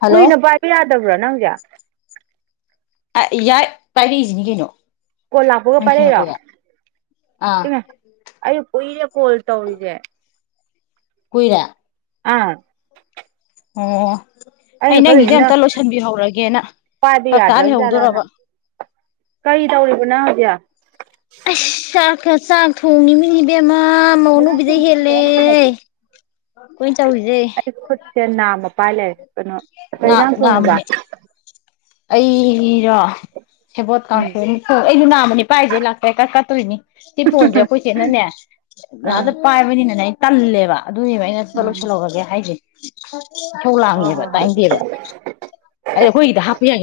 Hello ꯀꯨꯏꯅ ꯄꯥꯏꯕ ꯌꯥꯗꯕ꯭ꯔꯥ ꯅꯪꯁꯦ꯫ ꯌꯥꯏ ꯀꯥꯏꯔꯛꯏꯁꯤꯅꯤ ꯀꯩꯅꯣ ꯀꯣꯜ ꯂꯥꯛꯄꯒ ꯅꯪ ꯄꯥꯏꯔꯛꯩꯔꯣ ꯈꯉꯛꯄꯒ ꯑꯥ ꯏꯅꯦ ꯑꯩ ꯀꯨꯏꯔꯦ ꯀꯣꯜ ꯇꯧꯔꯤꯁꯦ꯫ ꯀꯨꯏꯔꯦ꯫ ꯑꯥ ꯑꯣ ꯑꯩ ꯑꯩꯅ ꯅꯪꯒꯤꯁꯦ ꯈꯜꯂꯤꯁꯤꯅ ꯑꯝꯇ ꯂꯣꯏꯁꯟꯕꯤꯍꯧꯔꯒꯦꯅ ꯄꯥꯏꯕ ꯐꯥꯔꯛ ꯌꯥꯗ꯭ꯔꯕꯖꯥꯠꯔꯅ ꯂꯩꯍꯧꯗꯣꯔꯕ ꯀꯔꯤ ꯇꯧꯔꯤꯕ ꯅꯪ ꯍꯧꯖꯤꯛ ꯑꯁ ꯆꯥꯛꯀ ꯆꯥꯛ ꯊꯣꯡꯉꯤꯃꯤꯅꯦ ꯏꯕꯦꯝꯃ ꯃꯧ ꯑꯅꯧꯕꯤꯗꯩꯩ ꯍꯦꯜꯂꯦ꯫ ꯀꯣꯏ ꯆꯇꯂꯨꯁꯦ꯫ ꯑꯩ ꯈꯨꯠꯁꯦ ꯅꯥꯝꯃ ꯄꯥꯏ ꯂꯩꯔꯦ ꯀꯩꯅꯣ ꯀꯩ ꯉꯥ ꯏꯪꯖꯥꯡ ꯊꯣꯡꯉꯤꯕ꯫ ꯉꯥꯃꯅꯦ ꯑꯩꯔꯣ ꯁꯦꯕꯣꯠ ꯎꯝ ꯀꯪꯁꯣꯏ ꯑꯃ ꯊꯣꯡ ꯑꯩꯩꯅ ꯅꯥꯃꯅꯦ ꯄꯥꯏꯁꯦ ꯀꯠ ꯀꯠꯇꯣꯏꯅꯤ ꯁꯤ ꯐꯣꯟꯁꯦ ꯑꯩꯈꯣꯏ ꯆꯦꯅꯅꯦ ꯑꯥ ꯄꯥꯏꯕꯅꯤꯅꯅꯦ ꯑꯩ ꯇꯜꯂꯦꯕ ꯑꯗꯨꯏꯅꯦꯕ ꯑꯩꯅ ꯎꯝ ꯂꯣꯏꯁꯤꯜꯂꯧꯔꯒꯦ ꯍꯥꯏꯁꯦ ꯏꯁꯧ ꯍꯣꯏ ꯂꯥꯡꯉꯤꯕ ꯍꯣꯏ ꯍꯣꯏ ꯇꯥꯏꯟꯇꯦꯕ ꯑꯩꯗ ꯑꯩꯈꯣꯏꯒꯤꯗ ꯍꯥꯞꯄ ꯌꯥꯏ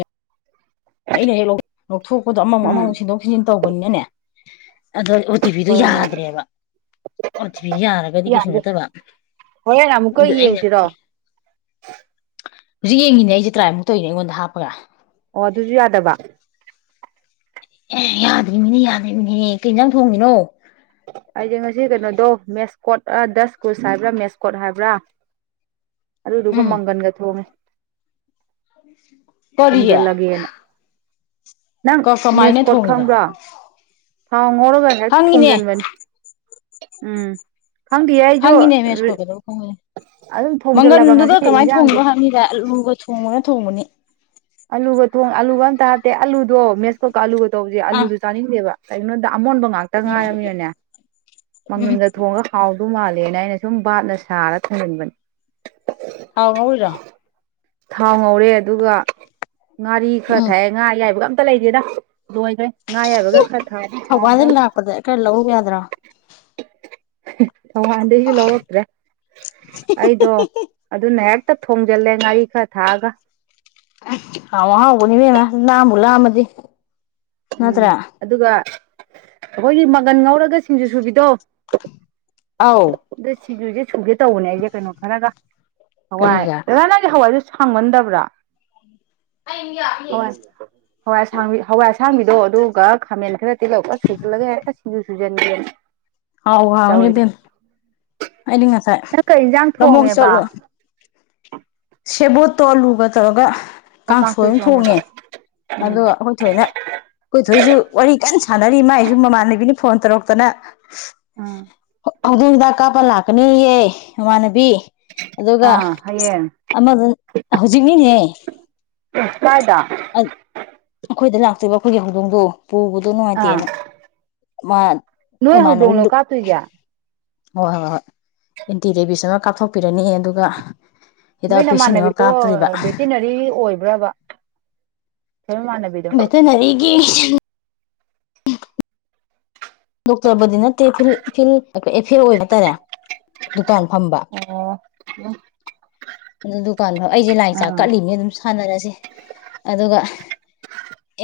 ꯑꯩꯅ ꯍꯦꯛ ꯂꯧꯊꯣꯛꯄꯗꯣ ꯑꯃꯃ ꯎꯝ ꯑꯃꯃꯛ ꯁꯤꯟꯗꯣꯛ ꯁꯤꯟꯖꯤꯟ ꯇꯧꯕꯅꯤꯅꯅꯦ꯫ ꯑꯗꯣ ꯑꯣ ꯇꯤ ꯄꯤꯗꯣ ꯍꯣꯏ ꯍꯣꯏ ꯌꯥꯗ꯭ꯔꯦꯕ ꯑꯣ ꯇꯤ ꯄꯤꯗ ꯌꯥꯔꯒꯗꯤ ꯀꯩꯁꯨ ꯌꯥꯗꯦ ꯅꯠꯇꯕ ꯍꯣꯔꯦꯟ ꯑꯃꯨꯛꯀ ꯑꯗꯨ ꯑꯩꯅ ꯌꯦꯡꯖꯤꯔꯣ ꯍꯧꯖꯤꯛ ꯌꯦꯡꯉꯤꯅꯦ ꯑꯩꯁꯦ ꯇ꯭ꯔꯥꯏꯃꯨꯛ ꯇꯧꯔꯤꯅꯦ ꯑꯩꯉꯣꯟꯗ ꯍꯥꯞꯄꯒ ꯑꯣ ꯑꯗꯨꯖꯨ ꯌꯥꯗꯕ ꯑꯦ ꯌꯥꯗ꯭ꯔꯤ ꯃꯤꯅꯦ ꯌꯥꯗ꯭ꯔꯤ ꯃꯤꯅꯦꯍ ꯀꯩ ꯌꯦꯟꯖꯥꯡ ꯊꯣꯡꯉꯤꯅꯣ ꯑꯩꯖꯦ ꯉꯁꯤ ꯀꯩꯅꯣꯗꯣ ꯃꯦꯁꯀꯣꯠ ꯑ ꯗꯁꯀꯨꯁ ꯍꯥꯏꯕ꯭ꯔꯥ ꯃꯦꯁꯀꯣꯠ ꯍꯥꯏꯕ꯭ꯔꯥ ꯑꯗꯨꯗꯨꯒ ꯎꯝ ꯃꯪꯒꯟꯒ ꯊꯣꯡꯉꯦ꯫ ꯀꯔꯤ ꯍꯣꯡꯖꯤꯜꯂꯒꯦꯅ ꯅꯪ ꯃꯤꯁ ꯀꯃꯥꯏꯅ ꯀꯣꯠ ꯊꯣꯡꯉꯤꯕ ꯈꯪꯕ꯭ꯔꯣ? ꯊꯥꯎ ꯉꯧꯔꯒ ꯍꯦꯛꯇ ꯈꯪꯉꯤꯅꯦ ꯊꯣꯡꯖꯤꯟꯕꯅꯤ ꯎꯝ ꯈꯪꯗꯦꯌꯦ ꯑꯩꯁꯨ ꯈꯪꯉꯤꯅꯦ ꯃꯦꯁ ꯀꯣꯠ ꯀꯩꯗ ꯀꯨꯡ ꯑꯣꯏꯗꯣꯏꯅꯣ ꯑꯗꯨꯝ ꯊꯣꯡꯖꯤꯜꯂꯕ ꯉꯁꯤ ꯃꯪꯒꯟꯗꯨꯒ ꯀꯃꯥꯏꯅ ꯏꯟꯖꯥꯡꯁꯦ ꯊꯣꯡꯕ ꯍꯥꯏꯞꯃꯤꯗ ꯑꯂꯨꯒ ꯊꯣꯡꯕꯅ ꯊꯣꯡꯕꯅꯤ꯫ ꯑꯥꯂꯨꯒ ꯊꯣꯡ ꯑꯂꯒ ꯑꯝꯇ ꯍꯥꯞꯠꯇꯦ ꯑꯂꯨꯗꯣ ꯃꯦꯁꯀꯣꯛꯀ ꯑꯂꯨꯒ ꯇꯁꯦ ꯑꯥ ꯑꯂꯨꯗꯨ ꯆꯥꯅꯤꯡꯗꯦꯕ ꯀꯩꯒꯤꯅꯣꯗ ꯑꯃꯣꯟꯕ ꯉꯥꯛꯇ ꯇ ꯉꯥꯏꯔꯝꯃꯤꯅꯅꯦ ꯎꯝ ꯎꯝ ꯃꯪꯒꯟꯒ ꯊꯣꯡꯉ ꯍꯥꯎꯗꯣ ꯃꯥꯜꯂꯦꯅ ꯑꯩꯅ ꯁꯨꯝ ꯕꯥꯞꯅ ꯁꯥꯔ ꯊꯤꯡꯍꯟꯕꯅꯦ ꯑꯥꯎ ꯍꯧꯔꯣ ꯊꯥꯎ ꯉꯧꯔꯦ ꯑꯗꯨꯒ ꯉꯥꯔꯤ ꯈꯔ ꯎꯝ ꯊꯥꯛꯑꯦ ꯉꯥ ꯑꯌꯥꯏꯕꯒ ꯑꯝꯇ ꯂꯩꯗꯦꯗ ꯅꯣꯏꯈꯩ ꯉꯥ ꯑꯌꯥꯏꯕꯒ ꯈꯔ ꯊꯥꯥꯛꯑꯗꯤ ꯊꯧꯕꯥꯜꯗ ꯍꯥꯎꯗꯧꯅꯤ ꯂꯥꯛꯄꯗ ꯈꯔ ꯂꯧꯔꯨ ꯌꯥꯗ꯭ꯔꯣ ꯊꯧꯋꯥꯟꯗꯩꯩꯁꯨ ꯂꯧꯔꯛꯇ꯭ꯔꯦ ꯑꯩꯗꯣ ꯑꯗꯨꯅ ꯍꯦꯛꯇ ꯊꯣꯡꯖꯤꯜꯂꯦ ꯉꯥꯔꯤ ꯀ ꯊꯥꯒ [unintelligible] ꯏꯕꯦꯝꯃ ꯂꯥꯝꯕꯨ ꯂꯥꯝꯃꯗꯤ ꯎꯝ ꯅꯠꯇ꯭ꯔꯥ ꯑꯗꯨꯒ ꯑꯩꯈꯣꯏꯒꯤ ꯃꯪꯒꯟ ꯉꯧꯔꯒ ꯁꯤꯡꯖꯨ ꯁꯨꯕꯤꯗꯣ ꯑꯥꯎ ꯑꯗ ꯁꯤꯒꯤꯁꯦ ꯁꯨꯒꯦ ꯇꯧꯕꯅꯦ ꯑꯩꯁꯦ ꯀꯩꯅꯣ ꯈꯔꯒ ꯍꯋꯥꯏ ꯀꯔꯤꯒ ꯍꯋꯥꯏ ꯁꯥꯡꯃꯟꯗꯕ꯭ꯔꯥ ꯍꯋꯥ ꯍꯋꯥ ꯑꯁꯥꯡꯕꯤꯗꯣ ꯑꯗꯨꯒ ꯈꯥꯃꯦꯟ ꯈꯔ ꯇꯤꯜꯍꯧꯒ ꯁꯨꯖꯜꯂꯒꯦ ꯍꯦꯛꯇ ꯁꯤꯡꯖꯨ ꯁꯨꯖꯟꯒꯦꯅ ꯍꯥꯎ ꯍꯥꯎꯅꯤ ꯇꯧꯏ ꯏꯕꯦꯝ ꯑꯩꯗꯤ ꯉꯁꯥꯏ ꯅꯪ ꯀꯩ ꯏꯟꯖꯥꯡ ꯂꯧꯕꯨꯛ ꯊꯣꯡꯉꯦꯕ ꯆꯠꯂꯨ ꯁꯦꯕꯣꯠꯇꯣ ꯑꯂꯨꯒ ꯇꯧꯔꯒ ꯑꯣ ꯀꯥꯡꯁꯣꯏ ꯀꯥꯡꯁꯣꯏꯃ ꯊꯣꯡꯉꯦꯕ ꯊꯣꯡꯉꯦ ꯎꯝ ꯑꯗꯨꯒ ꯑꯈꯣꯏ ꯑꯩꯣꯏ ꯊꯣꯏꯅ ꯑꯩꯈꯣꯏꯊꯣꯏꯁꯨ ꯋꯥꯔꯤ ꯀꯟꯅ ꯁꯥꯟꯅꯔꯤ ꯃꯥꯏꯁꯨ ꯃꯃꯥꯟꯅꯕꯤꯅ ꯐꯣꯟ ꯇꯧꯔꯛꯇꯅ ꯎꯝ ꯍꯧꯖꯤꯛ ꯍꯤꯗꯥꯛ ꯀꯥꯞꯄ ꯂꯥꯛꯀꯅꯤꯌꯦ ꯏꯃꯥꯟꯅꯕꯤ ꯑꯥ ꯍꯌꯦ ꯑꯃꯗ ꯍꯧꯖꯤꯛꯅꯤꯅꯦ ꯀꯥꯏꯗꯥ ꯑꯩꯈꯣꯏꯗ ꯂꯥꯛꯇꯣꯏꯕ ꯑꯈꯣꯏꯒꯤ ꯍꯧꯗꯣꯡꯗꯣ ꯄꯨꯕꯗꯣ ꯑꯥ ꯅꯨꯉꯥꯏꯇꯦꯅ ꯃꯥ ꯅꯣꯏ ꯍꯧꯗꯣꯡꯂꯣ [unintelligible] ꯀꯥꯞꯇꯣꯏꯁꯦ ꯍꯣꯏ ꯍꯣꯏ ꯍꯣꯏ ꯍꯣꯏ ꯑꯦꯟꯇꯤ ꯔꯦꯕꯤꯁ ꯑꯃ ꯀꯥꯞꯊꯣꯛꯄꯤꯔꯅꯤ ꯑꯗꯨꯒ ꯅꯣꯏ ꯍꯤꯗꯥꯛ ꯚꯦꯛꯁꯤꯟ ꯑꯃ ꯅꯃꯥꯟꯅꯕꯤꯗꯣ ꯀꯥꯞꯇꯣꯔꯤꯕ ꯚꯦꯇꯤꯅꯔꯤ ꯑꯣꯏꯕ꯭ꯔꯕ [unintelligible] ꯕꯦꯇꯅꯔꯤꯒꯤ ꯗꯣꯛꯇꯔꯕꯨꯗꯤ ꯅꯠꯇꯦ ꯐꯤꯜ ꯐꯤꯜ [unintelligible] ꯑꯣꯏꯕ ꯇꯥꯔꯦ ꯗꯨꯀꯥꯟ ꯐꯝꯕ ꯑꯣ [unintelligible] ꯑꯩꯖꯦ ꯂꯥꯏ ꯆꯥꯛ ꯑꯥ ꯀꯠꯂꯤꯃꯤ ꯑꯗꯨꯝ ꯁꯥꯟꯅꯔꯁꯤ ꯑꯗꯨꯒ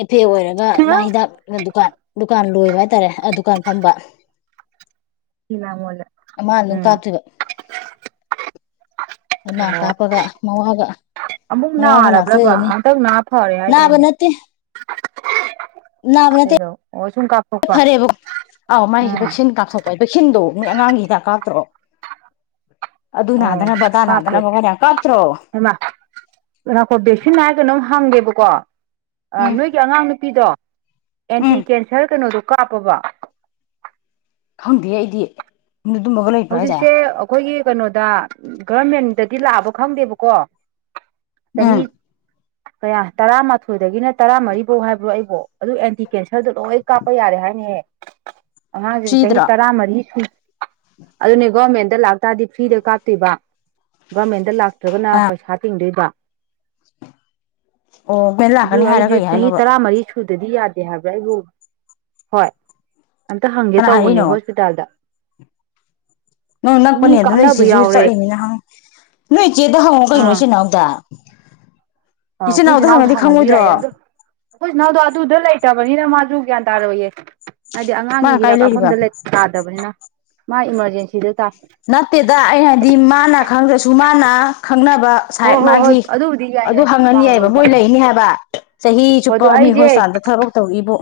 ꯑꯦꯐꯦ ꯑꯣꯏꯔꯝꯒ ꯃꯥ ꯍꯤꯗꯥꯛ ꯗꯨꯀꯥꯟ ꯗꯨꯀꯥꯟ ꯂꯣꯏꯕ ꯍꯥꯏꯇꯥꯔꯦ ꯗꯨꯀꯥꯟ ꯐꯝꯕ ꯊꯤꯂꯥꯃꯣꯜ ꯎꯝ [unintelligible] ꯑꯜꯃ ꯑꯣ ꯀꯥꯄꯒ ꯃꯋꯥꯒ ꯑꯃꯨꯛ ꯃ ꯋꯥ ꯈ ꯅꯥꯔꯕ꯭ꯔꯕ ꯂꯥꯛꯊꯗꯅꯤ ꯍꯟꯇꯛ ꯅꯥ ꯐꯔꯦ ꯕ ꯍꯥꯏꯗꯥꯏꯅꯦ ꯅꯠꯇ ꯅꯅꯦ ꯁꯨꯡꯀ [inaudible] ꯑꯥꯎ ꯃꯥꯥꯏ ꯚꯦꯛꯁꯤꯟ ꯀꯥꯞꯊꯣꯛꯄ ꯚꯦꯛꯁꯤꯟꯗꯣ ꯅꯣꯏ ꯑꯉꯥꯡꯒꯤ ꯍꯤꯗꯥꯛ ꯀꯥꯞꯇ꯭ꯔꯣ ꯑꯗꯨ ꯅꯥꯗꯅ ꯑꯗꯥ ꯅꯥꯗꯅꯕ [unintelligible] ꯀꯥꯞꯇ꯭ꯔꯣ ꯃꯥ [unintelligible] ꯚꯦꯛꯁꯤꯟ [unintelligible] ꯍꯪꯒꯦꯕꯀꯣ ꯑ ꯎꯝ ꯅꯣꯏꯒꯤ ꯑꯉꯥꯡ ꯅꯨꯄꯤꯗꯣ ꯑꯦꯟꯇꯤ ꯎꯝ ꯀꯦꯟꯁꯔ ꯀꯩꯅꯣꯗꯣ ꯀꯥꯞꯄꯕ ꯈꯪꯗꯦꯍꯦ ꯑꯩꯗꯤ ꯃꯒ ꯂꯩ ꯍꯧꯖꯤꯛꯁꯦ ꯑꯩꯈꯣꯏꯒꯤ ꯀꯩꯅꯣꯗ ꯒꯔꯃꯦꯟꯗꯗꯤ ꯂꯥꯛꯑꯕ ꯈꯪꯗꯦꯕꯀꯣ ꯎꯝ ꯆꯍꯤ ꯀꯌꯥ ꯇꯔꯥꯃꯥꯊꯣꯏꯗꯒꯤꯅ ꯇꯔꯥꯃꯔꯤꯐꯧ ꯍꯥꯏꯕ꯭ꯔꯣ ꯑꯩꯕꯣ ꯑꯗꯨ ꯑꯦꯇ ꯀꯦꯟꯁꯔꯗꯣ ꯂꯣꯏ ꯀꯥꯞꯄ ꯌꯥꯔꯦ ꯍꯥꯏꯅꯤꯍꯦ ꯑꯉꯥꯡꯁꯤꯡ ꯆꯍꯤ ꯐ꯭ꯔꯤꯗ꯭ꯔꯣ ꯇꯔꯥꯃꯔꯤ ꯁꯨ ꯑꯗꯨꯅꯤ ꯒꯣꯔꯃꯦꯟꯗ ꯂꯥꯛ ꯞꯇꯥꯗꯤ ꯐ꯭ꯔꯤꯗ ꯀꯥꯞꯇꯣꯏꯕ ꯒꯔꯃꯦꯟꯗ ꯂꯥꯛꯇ꯭ꯔꯒꯅ ꯑꯥ ꯄꯩꯁꯥ ꯇꯤꯡꯗꯣꯏꯕ ꯑꯣ ꯃꯦꯟ ꯑꯗꯨ ꯂꯥꯛꯀꯅꯤ ꯍꯥꯏꯔ ꯑꯩꯖꯦ ꯀꯩ ꯆꯍꯤ ꯍꯥꯏꯅꯣꯕ ꯇꯔꯥꯃꯔꯤ ꯁꯨꯗꯗꯤ ꯌꯥꯗꯦ ꯍꯥꯏꯕ꯭ꯔꯥ ꯑꯩꯕꯨ ꯍꯣꯏ ꯑꯝꯇ ꯍꯪꯒꯦ ꯀꯅꯥ ꯇꯧꯕꯅꯦ ꯍꯥꯏꯔꯛꯏꯅꯣ ꯍꯣꯁꯄꯤꯇꯥꯜꯗ ꯅꯪ ꯃꯤ ꯅꯛꯄꯅꯦ ꯑꯗꯨ ꯅꯣꯏ ꯀꯥꯞꯅꯕ ꯏꯆꯦꯖꯨ ꯌꯥꯎꯔꯦ ꯆꯠꯂꯤꯅꯤꯅ ꯍꯪ ꯅꯣꯏ ꯏꯆꯦꯗ ꯍꯪꯉꯣ ꯀꯩꯅꯣ ꯑꯥ ꯏꯆꯦꯅꯥꯎꯗ ꯑ ꯑꯩꯈꯣꯏ ꯏꯆꯦꯅꯥꯎꯗ ꯆꯤꯅꯥꯎꯗ ꯍꯪꯉꯗꯤ ꯍꯪꯉꯁꯨ ꯈꯪꯉꯣꯏꯗ꯭ꯔꯣ ꯌꯥꯏꯌꯦ ꯑꯗꯣ ꯑꯩꯈꯣꯏ ꯏꯆꯦꯅꯥꯎꯗꯣ ꯑꯗꯨꯗ ꯂꯩꯇꯕꯅꯤꯅ ꯃꯥꯁꯨ ꯒ꯭ꯌꯥꯟ ꯇꯥꯔꯣꯏꯌꯦ ꯍꯥꯏꯗꯤ ꯑꯉꯥꯡꯒꯤ ꯃꯥꯅ ꯀꯥꯏ ꯂꯩꯔꯤꯕ ꯍꯤꯗꯥꯛꯀꯥꯞꯐꯝꯗ ꯂꯩ ꯇꯥꯗꯕꯅꯤꯅ ꯃꯥ ꯏꯃꯔꯖꯦꯟꯁꯤꯗ ꯇꯥ ꯅꯠꯇꯦꯗ ꯑꯩ ꯍꯥꯏꯗꯤ ꯃꯥꯅ ꯈꯪꯗ꯭ꯔꯁꯨ ꯃꯥꯅ ꯈꯪꯅꯕ ꯍꯣꯏ ꯁꯥꯏꯠ ꯍꯣꯏ ꯍꯣꯏ ꯃꯥꯒꯤ ꯑꯗꯨꯕꯨꯗꯤ ꯌꯥꯏ ꯑꯗꯨ ꯌꯥꯏ ꯍꯪꯉꯅꯤ ꯄꯥꯎ ꯌꯥꯏꯕ ꯂꯧꯕ ꯃꯣꯏ ꯂꯩꯅꯤ ꯍꯥꯏꯕ ꯆꯍꯤ ꯍꯣꯏ ꯆꯨꯞꯄꯥ ꯑꯗꯣ ꯃ ꯃꯤ ꯑꯩꯁꯦ ꯍꯣꯁꯄꯤꯇꯥꯜꯗ ꯊꯕꯛ ꯇꯧꯔꯤꯕꯨ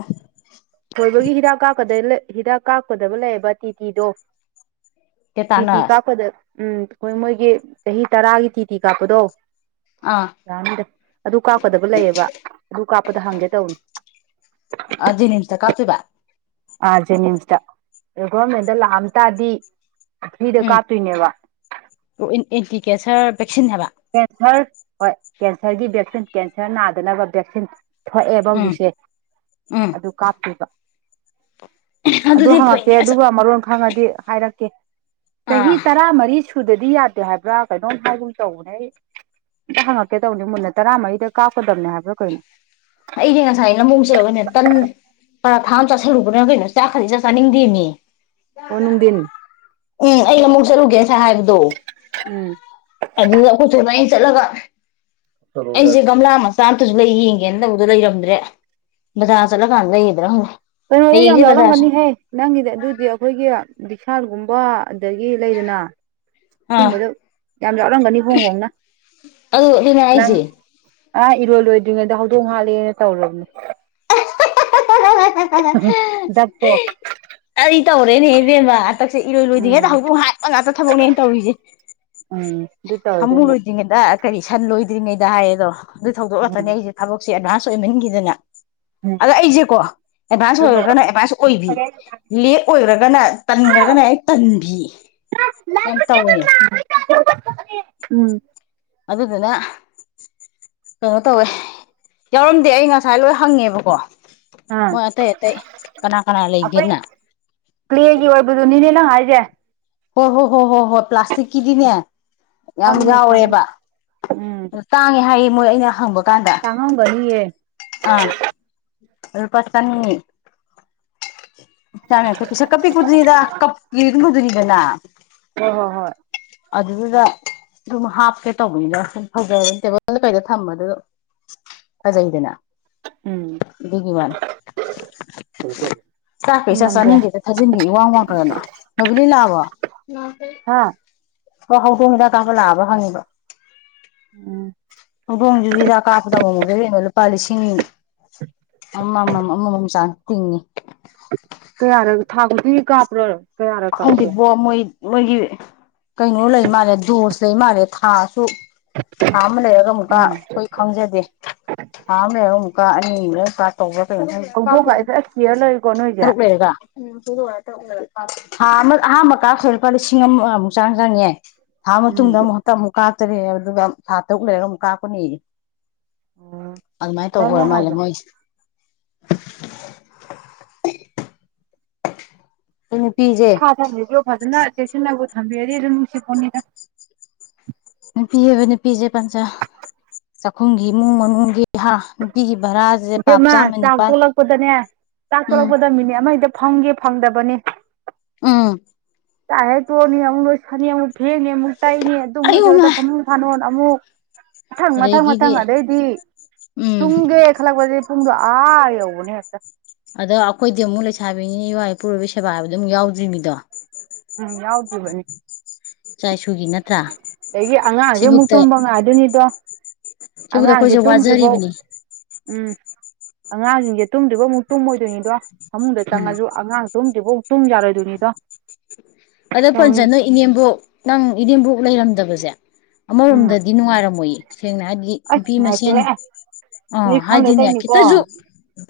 ꯊꯣꯏꯕꯒꯤ ꯍꯤꯗꯥꯛ [unintelligible] ꯍꯤꯗꯥꯛ ꯀꯥꯞꯀꯗꯕ ꯂꯩꯌꯦꯕ ꯇꯤ ꯇꯤꯗꯣ [unintelligible] ꯎꯝ ꯇꯦꯇꯥꯅꯁ ꯑꯩꯈꯣꯏ ꯃꯣꯏꯒꯤ ꯆꯍꯤ ꯇꯔꯥꯒꯤ ꯇꯤ ꯇꯤ ꯀꯥꯞꯄꯗꯣ ꯑꯥ [unintelligible] ꯑꯗꯨ ꯀꯥꯞꯀꯗꯕ ꯂꯩꯌꯦꯕ ꯑꯗꯨ ꯀꯥꯞꯄꯗ ꯍꯪꯒꯦ ꯇꯧꯅꯤ ꯑ ꯖꯤꯅꯤꯝꯁ ꯇ ꯀꯥꯞꯇꯣꯏꯕ ꯑꯥ ꯖꯦꯅꯤꯝꯁꯇ ꯑ ꯒꯣꯔꯔꯃꯦꯟꯗ ꯂꯥꯛꯑꯝ ꯇꯥꯔꯗꯤ ꯐ꯭ꯔꯤꯗ ꯀꯥꯞꯇꯣꯏꯅꯦꯕ ꯑꯣ ꯏꯟ ꯑꯦꯟꯇꯤ ꯀꯦꯟꯁꯔ ꯚꯦꯛꯁꯤꯟ ꯍꯥꯏꯕ ꯀꯦꯟꯁꯔ ꯍꯣꯏ ꯀꯦꯟꯁꯔꯒꯤ ꯚꯦꯛꯁꯤꯟ ꯀꯦꯟꯁꯔ ꯅꯥꯗꯅꯕ ꯚꯦꯛꯁꯤꯟ ꯊꯣꯛꯑꯦꯕ ꯎꯝ ꯍꯧꯖꯤꯛꯁꯦ ꯎꯝ ꯑꯗꯨ ꯀꯥꯞꯇ꯭ꯔꯤꯕ ꯑꯗꯨ ꯑꯗꯨꯗꯤ ꯐꯩꯅꯦ ꯍꯪꯉꯛꯀꯦ ꯑꯁ ꯑꯗꯨꯒ ꯃꯔꯣꯟ ꯈꯪꯉꯗꯤ ꯍꯥꯏꯔꯛꯀꯦ ꯑꯥ ꯆꯍꯤ ꯇꯔꯥꯃꯔꯤ ꯁꯨ ꯁꯨꯗ꯭ꯔꯗꯤ ꯌꯥꯗꯦ ꯍꯥꯏꯕ꯭ꯔ ꯀꯩꯅꯣꯝ ꯍꯥꯏꯒꯨꯝ ꯇꯧꯕ ꯑꯩ ꯇ ꯍꯪꯉꯛꯀꯦ ꯇꯧꯅꯤ ꯃꯨꯟꯅ ꯇꯔꯥꯃꯔꯤꯗ ꯀꯥꯞꯀꯗꯕꯅꯦ ꯍꯥꯏꯕ꯭ꯔꯥ ꯀꯩꯅꯣ ꯑꯩꯗꯤ ꯉꯁꯥꯏ [unintelligible] ꯇꯟ ꯄꯔꯥꯊꯥ ꯑꯃ ꯆꯥꯥꯁꯜꯂꯨꯕꯅꯔ ꯀꯩꯅꯣ ꯆꯥꯛꯀꯁꯤ ꯏꯆꯥ ꯆꯥꯅꯤꯡꯗꯦꯃꯤ ꯑꯣ ꯅꯨꯡꯗꯤꯟ ꯎꯝ ꯑꯩ ꯂꯃꯨꯛ ꯆꯠꯂꯨꯒꯦ ꯉꯁꯥꯏ ꯍꯥꯏꯕꯗꯣ ꯎꯝ ꯑꯗꯨꯗ ꯑꯩꯈꯣꯏꯊꯣꯏ ꯏꯕꯥꯟꯅꯤ ꯆꯠꯂꯒ ꯆꯂꯣ ꯑꯩꯁꯦ ꯌꯥꯔꯦ ꯒꯝꯂꯥ ꯑꯃ ꯆꯥꯝꯇꯁꯨ ꯂꯩ ꯌꯦꯡꯒꯦꯅ ꯇꯧꯕꯗ ꯂꯩꯔꯝꯗ꯭ꯔꯦ ꯕꯖꯥꯔ ꯆꯠꯂꯀꯥꯟꯗ ꯂꯩꯒꯗ꯭ꯔ ꯈꯪꯗꯦ ꯀꯩꯅꯣꯗ ꯌꯥꯝ ꯍꯌꯦꯡꯁꯦ ꯕꯖꯥꯔꯁꯨ ꯌꯥꯎꯔꯝꯒꯅꯤꯍꯦ ꯅꯪꯒꯤꯗꯤ ꯑꯗꯨꯗꯤ ꯑꯩꯈꯣꯏꯒꯤ ꯕꯤꯁꯥꯜꯒꯨꯝꯕ ꯑꯗꯒꯤ ꯂꯩꯗꯅ ꯑꯥ ꯍꯣꯡꯕꯗ ꯌꯥꯝ ꯌꯥꯎꯔꯝꯒꯅꯤ ꯍꯣꯡ ꯍꯣꯡꯅ [unintelligible] ꯅꯪ ꯍꯥꯏꯁꯦ ꯑꯥ ꯏꯔꯣꯏ ꯂꯣꯏꯗ꯭ꯔꯤꯉꯩꯗ ꯍꯧꯗꯣꯡ ꯍꯥꯠꯂꯦꯅ ꯇꯧꯔꯕꯅꯦ ꯗꯛꯇꯣ [unintelligible] ꯀꯔꯤ ꯇꯧꯔꯦꯅꯦ ꯏꯕꯦꯝꯃ ꯍꯟꯗꯛꯁꯦ ꯏꯔꯣꯏ ꯂꯣꯏꯗꯔꯤꯉꯩꯗ ꯎꯝ ꯍꯧꯗꯣꯛ ꯍꯥꯠꯄ ꯉꯥꯛꯇ ꯊꯕꯛꯅꯦ ꯑꯩꯅ ꯇꯧꯔꯤꯁꯦ ꯎꯝ ꯑꯗꯨ ꯁꯥꯃꯨ ꯇꯧꯔꯗꯣꯏꯅ ꯂꯣꯏꯗ꯭ꯔꯤꯉꯩꯗ ꯀꯔꯤ ꯁꯟ ꯂꯣꯏꯗ꯭ꯔꯤꯉꯩꯗ ꯍꯥꯏꯌꯦꯗꯣ ꯑꯗꯨ ꯊꯧꯗꯣꯛ ꯉꯥꯛꯇꯅꯦ ꯎꯝ ꯑꯩꯖꯦ ꯊꯕꯛꯁꯦ ꯑꯦꯗꯚꯥꯟꯁ ꯑꯣꯏꯃꯟꯈꯤꯗꯅ ꯑꯗ ꯑꯩꯖꯦꯀꯣ ꯑꯦꯗꯚꯥꯟꯁ ꯎꯝ ꯑꯣꯏꯔꯒꯅ ꯑꯦꯗꯚꯥꯟꯁ ꯑꯣꯏꯕꯤ ꯂꯦꯛ ꯑꯣꯏꯔꯒꯅ ꯇꯟꯒ꯭ꯔꯒꯅ ꯍꯦꯛ ꯇꯟꯕꯤ ꯌꯥꯝ ꯇꯧꯋꯦ [unintelligible] ꯎꯝ ꯑꯗꯨꯗꯨꯅ ꯀꯩꯅꯣ ꯇꯧꯋꯦ ꯌꯥꯎꯔꯝꯗꯦ ꯑꯩ ꯉꯁꯥꯏ ꯂꯣꯏ ꯍꯪꯉꯦꯕꯀꯣ ꯑꯥ ꯃꯣꯏ ꯑꯇꯩ ꯑꯇꯩ ꯀꯅꯥ ꯀꯅꯥ ꯑꯩꯈꯣꯏ ꯂꯩꯒꯦꯅ ꯀ꯭ꯂꯦꯒꯤ ꯑꯣꯏꯕꯗꯨ ꯅꯤꯅꯦ ꯅꯪ ꯍꯥꯏꯖꯦ ꯍꯣꯏ ꯍꯣꯏ ꯍꯣꯏ ꯍꯣꯏ ꯍꯣꯏ ꯄ꯭ꯂꯥꯁꯇꯤꯛꯀꯤꯗꯤꯅꯦ ꯌꯥꯝ ꯈꯪꯉꯤꯅꯦ ꯈꯪꯉꯤꯅꯦ ꯌꯥꯎꯔꯦꯕ ꯎꯝ ꯇꯥꯡꯉꯦ ꯍꯥꯏꯌꯦ ꯃꯣꯏ ꯑꯩꯅ ꯍꯪꯕ ꯀꯥꯟꯗ ꯇꯥꯡꯉꯝꯒꯅꯤꯌꯦ ꯑꯥ ꯂꯨꯄꯥ ꯆꯅꯤ ꯆꯥꯃ ꯌꯥꯡꯈꯩ ꯄꯤꯁꯛꯀ ꯄꯤꯛꯄ ꯗꯨꯅꯤꯗ ꯀꯞꯀꯤ ꯑꯗꯨꯒꯨꯝꯕꯗꯨꯅꯤꯗꯅ ꯍꯣꯏ ꯍꯣ ꯍꯣꯏ ꯑꯗꯨꯗꯥ ꯑꯗꯨꯝ ꯍꯥꯞꯀꯦ ꯇꯧꯕꯅꯤꯗ ꯁꯨꯝ [inaudible] ꯇꯦꯕꯜꯗ ꯀꯩꯗ ꯊꯝꯕꯗ ꯗꯨ ꯐꯖꯩꯗꯅ ꯎꯝ ꯑꯗꯨꯒꯤ ꯋꯥꯅꯦ ꯆꯥꯛꯀ ꯁꯨꯝ ꯏꯆꯥ ꯅꯝꯗꯦ ꯆꯥꯅꯤꯡꯗꯦꯗ ꯊꯥꯖꯤꯟꯒꯤ ꯏꯋꯥꯡ ꯋꯥꯡ ꯈꯠꯂꯅ ꯅꯕꯨꯗꯤꯅꯥ ꯑꯈꫭꯏ ꯍꯥ ꯍꯧꯗꯣꯡ ꯍꯤꯗꯥꯛ ꯀꯥꯞꯄ ꯂꯥꯛꯑꯕ ꯍꯪꯉꯤꯕ ꯎꯝ ꯍꯧꯗꯣꯡꯖꯤ ꯍꯤꯗꯥꯛ ꯀꯥꯞꯄꯗ ꯑꯃꯨꯃꯨꯛ ꯗꯨꯔꯦꯟꯒꯤ ꯂꯨꯄꯥ ꯂꯤꯁꯤꯡ ꯑꯃꯃꯝ ꯑꯃꯃꯝ ꯆꯥꯡ ꯇꯤꯡꯉꯦ ꯀꯌꯥꯔꯛ ꯊꯥꯈꯨꯗꯤꯡꯒꯤ ꯀꯥꯞꯄ꯭ꯔꯣ ꯀꯌꯥꯔꯛ ꯀꯥꯞꯀꯦ ꯈꯪꯗꯦꯕꫭ ꯃꯣꯏ ꯃꯣꯏꯒꯤ ꯀꯩꯅꯣ ꯂꯩ ꯃꯥꯜꯂꯦ ꯗꯔꫭꯁ ꯂꯩ ꯃꯥꯜꯂꯦ ꯊꯥ ꯇꯨꯛ ꯊꯥ ꯑꯃ ꯂꯩꯔꯒ ꯑꯃꯨꯛꯀ ꯎꯝ ꯑꯩꯈꯣꯏ ꯈꯪꯖꯗꯦ ꯊꯥ ꯑꯃ ꯂꯩꯔꯒ ꯑꯃꯨꯛ ꯀꯥ ꯑꯅꯤ ꯂꯩꯔ ꯀꯥ ꯇꯧꯕ꯭ꯔꯥ ꯀꯩꯅꯣ ꯈꯪꯗꯦ ꯍꯧꯗꯣꯡꯒ ꯑꯩꯁꯨ ꯑꯁ ꯀꯤꯌꯔ ꯂꯩꯀꯣ ꯅꯣꯏꯁꯦ ꯇꯔꯨꯛ ꯂꯩꯔꯒ ꯊꯥꯃ ꯑꯍꯥꯥꯟꯕ ꯀꯥꯞꯈꯤ ꯂꯨꯄꯥ ꯂꯤꯁꯤꯡ ꯑꯃꯃꯨꯛ ꯆꯥꯡ ꯆꯪꯉꯦ ꯊꯥ ꯃꯥ ꯎꯝ ꯃꯇꯨꯡꯗ ꯑꯃꯨꯛ ꯍꯟꯇꯛ ꯑꯃꯨꯛ ꯀꯥꯞꯇꯔꯦ ꯑꯗꯨꯒ ꯊꯥ ꯇꯔꯨꯛ ꯂꯩꯔꯒ ꯑꯃꯨꯛ ꯀꯥꯞꯀꯅꯤ ꯑꯣ ꯑꯗꯨ ꯃꯥꯥꯏ ꯇꯧꯕ ꯑꯗꯨꯃꯥꯏ ꯌꯥꯝ ꯑꫭꯏꯔ ꯃꯥꯜꯂꯦ ꯍꯥꯎꯕ꯭ꯔꯥ ꯃꯣꯏꯁꯤ ꯅꯨꯄꯤꯖꯦ ꯁꯥꯊꫭꯛꯂꯤꯖꯨ ꯐꯖꯅ ꯆꯦꯛꯁꯤꯟꯅꯕꯨ ꯊꯝꯕꯤꯔꯗꯤ ꯑꯗꯨꯝ ꯅꯨꯡꯁꯤꯄꫭꯠꯅꯤꯗ ꯅꯨꯄꯤ ꯍꯥꯏꯕ ꯅꯨꯄꯤꯁꯦ ꯄꯟꯆꯥ ꯆꯥꯛꯈꯨꯝꯒꯤ ꯏꯃꯨꯡ ꯃꯅꯨꯡꯒꯤ ꯍꯥ ꯅꯨꯄꯤꯒꯤ ꯚꯔꯥꯁꯦ ꯄꯥꯞ ꯏꯕꯦꯝꯃꯥ ꯆꯥꯝꯃ ꯆꯥꯛ ꯅꯤꯄꯥꯜ ꯊꯣꯂꯛꯄꯗꯅꯦ ꯆꯥꯛ ꯎꯝ ꯊꯣꯂꯛꯄꯗ ꯃꯤꯅꯤꯠ ꯑꯃ ꯍꯦꯛꯇ ꯐꯝꯒꯦ ꯐꯪꯗꯕꯅꯦ ꯎꯝ ꯆꯥꯛꯍꯦꯛ ꯇꫭꯛꯑꯅꯤ ꯑꯃꯨꯛ ꯂꯣꯏꯁꯟꯅꯤ ꯑꯃꯨꯛ ꯐꯦꯡꯅꯤ ꯑꯃꯨꯛ ꯇꯩꯅꯤ ꯑꯗꯨꯃꯨꯛ ꯑꯩꯌꯣ ꯃꯥ ꯂꫭꯏꯁꯤꯜꯂꯗꯛ ꯐꯃꯨꯡ ꯐꯥꯅꯣꯟ ꯑꯃꯨꯛ ꯃꯊꯪ ꯃꯊꯪ ꯑꯗꯒꯤꯗꯤ ꯃꯊꯪ ꯑꯗꯩꯗꯤ ꯎꯝ ꯇꯨꯝꯒꯦ ꯈꯜꯂꯛꯄꯖꯦ ꯄꯨꯡꯗꯣ ꯑꯥ ꯌꯧꯕꯅꯦ ꯍꯦꯛꯇ ꯑꯗꯣ ꯑꯩꯈꯣꯏꯗꯤ ꯑꯃꯨꯛ ꯂꯩꯁꯥꯕꯤꯅꯤꯅꯦ ꯏꯋꯥ ꯏꯄꯨꯔꯣꯏꯕꯒꯤ ꯁꯦꯕꯥ ꯍꯥꯏꯕꯗꯨꯃꯨꯛ ꯌꯥꯎꯗ꯭ꯔꯤꯅꯤꯗꯣ ꯎꯝ ꯌꯥꯎꯗꯔꯤꯕꯅꯤ ꯏꯆꯥ ꯏꯁꯨꯒꯤ ꯅꯠꯇ꯭ꯔꯥ ꯑꯗꯒꯤ ꯑꯉꯥꯡꯒꯤꯃꯨꯛ ꯁꯤꯕꯨꯛꯇ ꯇꯨꯝꯕ ꯉꯥꯏꯗꫭꯏꯅꯤꯗꯣ ꯁꯤꯕꯨꯛꯇ ꯑꯉꯥꯡꯖꯤ ꯑꯩꯈꯣꯏꯁꯦ ꯇꯨꯝꯗ꯭ꯔꯤꯕꯥꯎ ꯋꯥꯖꯔꯤꯕꯅꯤ ꯎꯝ ꯑꯉꯥꯡꯖꯤꯡꯖꯩ ꯇꯨꯝꯗꯔꯤꯕ ꯑꯃꯨꯛ ꯇꯨꯝꯃꯣꯏꯗꯣꯏꯅꯤꯗꯣ ꯐꯃꯨꯡꯗ ꯎꯝ ꯆꯪꯉꯖꯨ ꯑꯉꯥꯡ ꯇꯨꯝꯗꯤꯕꯨꯛ ꯇꯨꯝꯌꯥꯔꯣꯏꯗꫭꯏꯅꯤꯗꯣ ꯑꯗ ꯐꯖꯅ ꯏꯅꯦꯝꯕꯣꯛ ꯅꯪ ꯏꯅꯦꯝꯕꯣꯛ ꯂꯩꯔꯝꯗꯕꯖꯦ ꯎꯝ ꯑꯃꯔꯣꯝꯗꯗꯤ ꯅꯨꯡꯉꯥꯏꯔꯝꯃꯣꯏꯌꯦ ꯁꯦꯡꯅ ꯍꯥꯏꯗꯤ ꯑꯁ ꯅꯨꯄꯤ ꯃꯁꯦꯟ ꯅꯨꯡꯉꯥꯏꯇꯦꯍꯦ ꯑ ꯅꯣꯏ ꯈꯪꯗ ꯍꯥꯏꯗꯤꯅꯦ ꯇꯧꯅꯤꯀꯣ ꯈꯤꯇꯖꯨ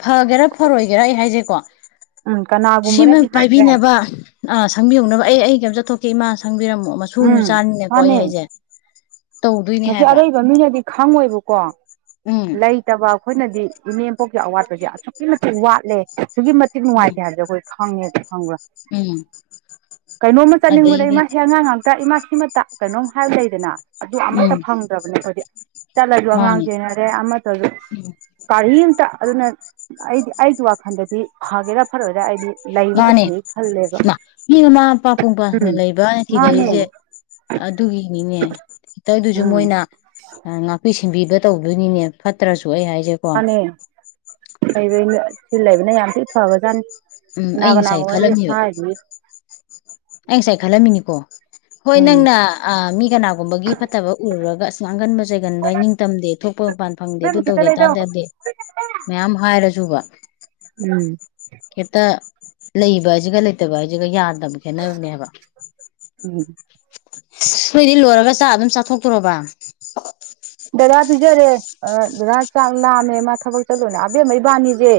ꯐꯒꯦꯔꯥ ꯐꯔꯣꯏꯒꯦꯔꯥ ꯑꯩ ꯍꯥꯏꯖꯦꯀꯣ ꯎꯝ ꯁꯤꯃ ꯀꯅꯥꯒꯨꯝꯕꯅꯗꯤ ꯍꯥꯏꯈ꯭ꯔꯦ ꯄꯥꯏꯕꯤꯅꯕ ꯑꯥ ꯁꯪꯕꯤꯍꯧꯅꯕ ꯑꯩ ꯑꯩ ꯀꯩꯝ ꯆꯠꯊꯣꯛꯀꯦ ꯏꯃꯥ ꯁꯪꯕꯤꯔꯝꯃꯣ ꯃꯁꯨꯨꯅꯤ ꯎꯝ ꯃꯆꯥꯅꯤꯅꯀꯣ ꯑꯩ ꯃꯥꯅꯦ ꯍꯥꯏꯖꯦ ꯃꯁꯤ ꯑꯔꯩꯕ ꯃꯤꯅꯗꯤ ꯈꯪꯉꯣꯏꯕꯀꯣ ꯎꯝ ꯂꯩ ꯇꯕ ꯑꯩꯈꯣꯏꯅꯗꯤ ꯏꯃꯦꯝꯄꯣꯛꯀꯤ ꯑꯋꯥꯠꯄꯁꯦ ꯑꯁꯨꯛꯀꯤ ꯃꯇꯤꯛ ꯋꯥꯠꯂꯦ ꯑꯁꯨꯛꯀꯤ ꯃꯇꯤꯛ ꯎꯝ ꯅꯨꯡꯉꯥꯏꯇꯦ ꯍꯥꯏꯕꯖꯦ ꯑꯩꯈꯣꯏ ꯈꯪꯉꯦ ꯈꯪꯕ꯭ꯔꯥ ꯎꯝ ꯀꯩꯅꯣꯝꯃ ꯆꯠꯅꯤꯡꯕꯗ ꯑꯗꯩꯗꯤ ꯏꯃꯥꯁꯤ ꯑꯉꯥꯡ ꯉꯥꯛ ꯇ ꯏꯃꯥ ꯁꯤꯃꯇ ꯀꯩꯅꯣꯝ ꯍꯥꯏꯕ ꯂꯩꯗꯅ ꯑꯗꯨ ꯎꯝ ꯑꯃꯠꯇ ꯐꯪꯗ꯭ꯔꯕꯅꯦ ꯑꯩꯈꫭꯏꯗꯤ ꯆꯠꯂꯁꯨ ꯑꯉꯥꯡ ꯃꯥꯅꯦ ꯁꯦꯟꯅꯔꯦ ꯑꯃꯠꯇꯖꯨ ꯎꯝ ꯀꯔꯤꯝꯇ ꯑꯗꯨꯅ ꯑꯩꯗꯤ ꯑꯩꯒꯤ ꯋꯥꯈꯜꯗꯗꯤ ꯐꯒꯦꯔꯥ ꯐꯔꯣꯏꯔꯥ ꯑꯩꯗꯤ ꯂꯩꯕꯅ ꯃꯥꯅꯦ ꯐꯩ ꯈꯜꯂꯦꯕ ꯏꯃꯥ ꯃꯤ ꯃꯃꯥ ꯃꯄꯥ ꯄꯨꯡꯄꯥ ꯎꯝ ꯂꯩꯕ꯭ꯔꯅ ꯃꯥꯅꯦ ꯊꯤꯅꯩꯖꯦ ꯑꯗꯨꯒꯤꯅꯤꯅꯦ ꯈꯤꯇꯗꯖꯨ ꯎꯝ ꯃꯣꯏꯅ ꯉꯥꯛꯄꯤꯁ ꯁꯦꯟꯕꯤꯕ ꯇꯧꯗꯣꯏꯅꯤꯅꯦ ꯐꯠꯇ꯭ꯔꯁꯨ ꯑꯩ ꯍꯥꯏꯖꯦ ꯃꯥꯅꯤ ꯂꯩꯕꯩꯅꯤ ꯁꯤ ꯂꯩꯕꯅ ꯌꯥꯝ ꯊꯤ ꯐꯒꯔꯖꯥꯠꯅꯤ ꯎꯝ ꯑꯩ ꯅꯒ ꯉꯁꯥꯏ ꯅꯒ ꯋꯥꯔꯤ ꯈꯜꯂꯝꯃꯦꯕ ꯍꯥꯏꯔꯤ ꯑꯩ ꯉꯁꯥꯏ ꯈꯜꯂꯝꯃꯤꯅꯤꯀꯣ ꯍꯣꯏ ꯎꯝ ꯅꯪꯅ ꯑꯥ ꯃꯤ ꯀꯅꯥꯒꯨꯝꯕꯒꯤ ꯐꯠꯇꯕ ꯎꯔꯨꯔꯒ ꯑꯁ ꯉꯥꯡꯒꯟꯕ ꯆꯩꯥꯒꯟꯕ ꯅꯤꯡꯇꯝꯗꯦ ꯊꯣꯛꯄ ꯃꯄꯥꯟ ꯐꯪꯗꯦ ꯏꯕꯦꯝꯃ ꯑꯗꯨ ꯈꯤꯇ ꯇꯧꯗꯦ ꯑꯗꯥ ꯂꯩꯔꯛꯎ ꯇꯧꯗꯦ ꯃꯌꯥꯝ ꯍꯥꯏꯔꯁꯨꯕ ꯎꯝ ꯍꯦꯛꯇ ꯂꯩꯕ ꯍꯥꯏꯁꯤꯒ ꯂꯩꯇꯕ ꯍꯥꯏꯁꯤꯒ ꯌꯥꯗꯕ ꯈꯦꯠꯅꯕꯅꯦꯕ ꯎꯝ ꯅꫭꯏꯗꯤ ꯂꯣꯏꯔꯒ ꯆꯥꯛ ꯑꯗꯨꯝ ꯆꯥꯊꯣꯛꯇꯣꯔꯣꯕꯥ ꯗꯗꯥ ꯄꯤꯖꯔꯦ ꯑ ꯗꯗꯥ ꯆꯥꯛ ꯂꯥꯝꯃꯦ ꯃꯥ ꯊꯕꯛ ꯆꯠꯂꯨꯅꯦ ꯑꯕꯦꯝꯃ ꯏꯕꯥꯅꯤꯁꯦ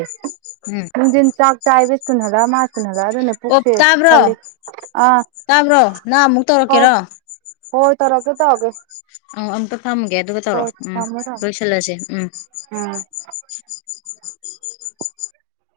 ꯎꯝ ꯃꯤꯟ ꯆꯥꯛ ꯆꯥ ꯁꯨꯅꯗ ꯃꯥꯁ ꯅꯒ ꯑꯗꯨꯅ ꯑꯣ ꯄꯨꯛꯁꯦ ꯇꯥꯕ꯭ꯔꯣ ꯈꯜꯂꯤ ꯑꯥ ꯇꯥꯕ꯭ꯔꯣ ꯅꯪ ꯑꯃꯨꯛ ꯍꯥꯎ ꯇꯧꯔꯛꯀꯦꯔꯣ ꯍꯣꯏ ꯇꯔꯒ ꯇꯑꯒꯦ ꯑ ꯑꯝꯇ ꯐꯝꯒꯦ ꯑꯗꯨꯒ ꯇꯧꯔꯛꯑꯣ ꯎꯝ ꯊꯝꯃꯣ ꯊꯝꯃꯣ ꯂꯣꯏꯁꯤꯜꯂꯁꯦ ꯎꯝ ꯎꯝ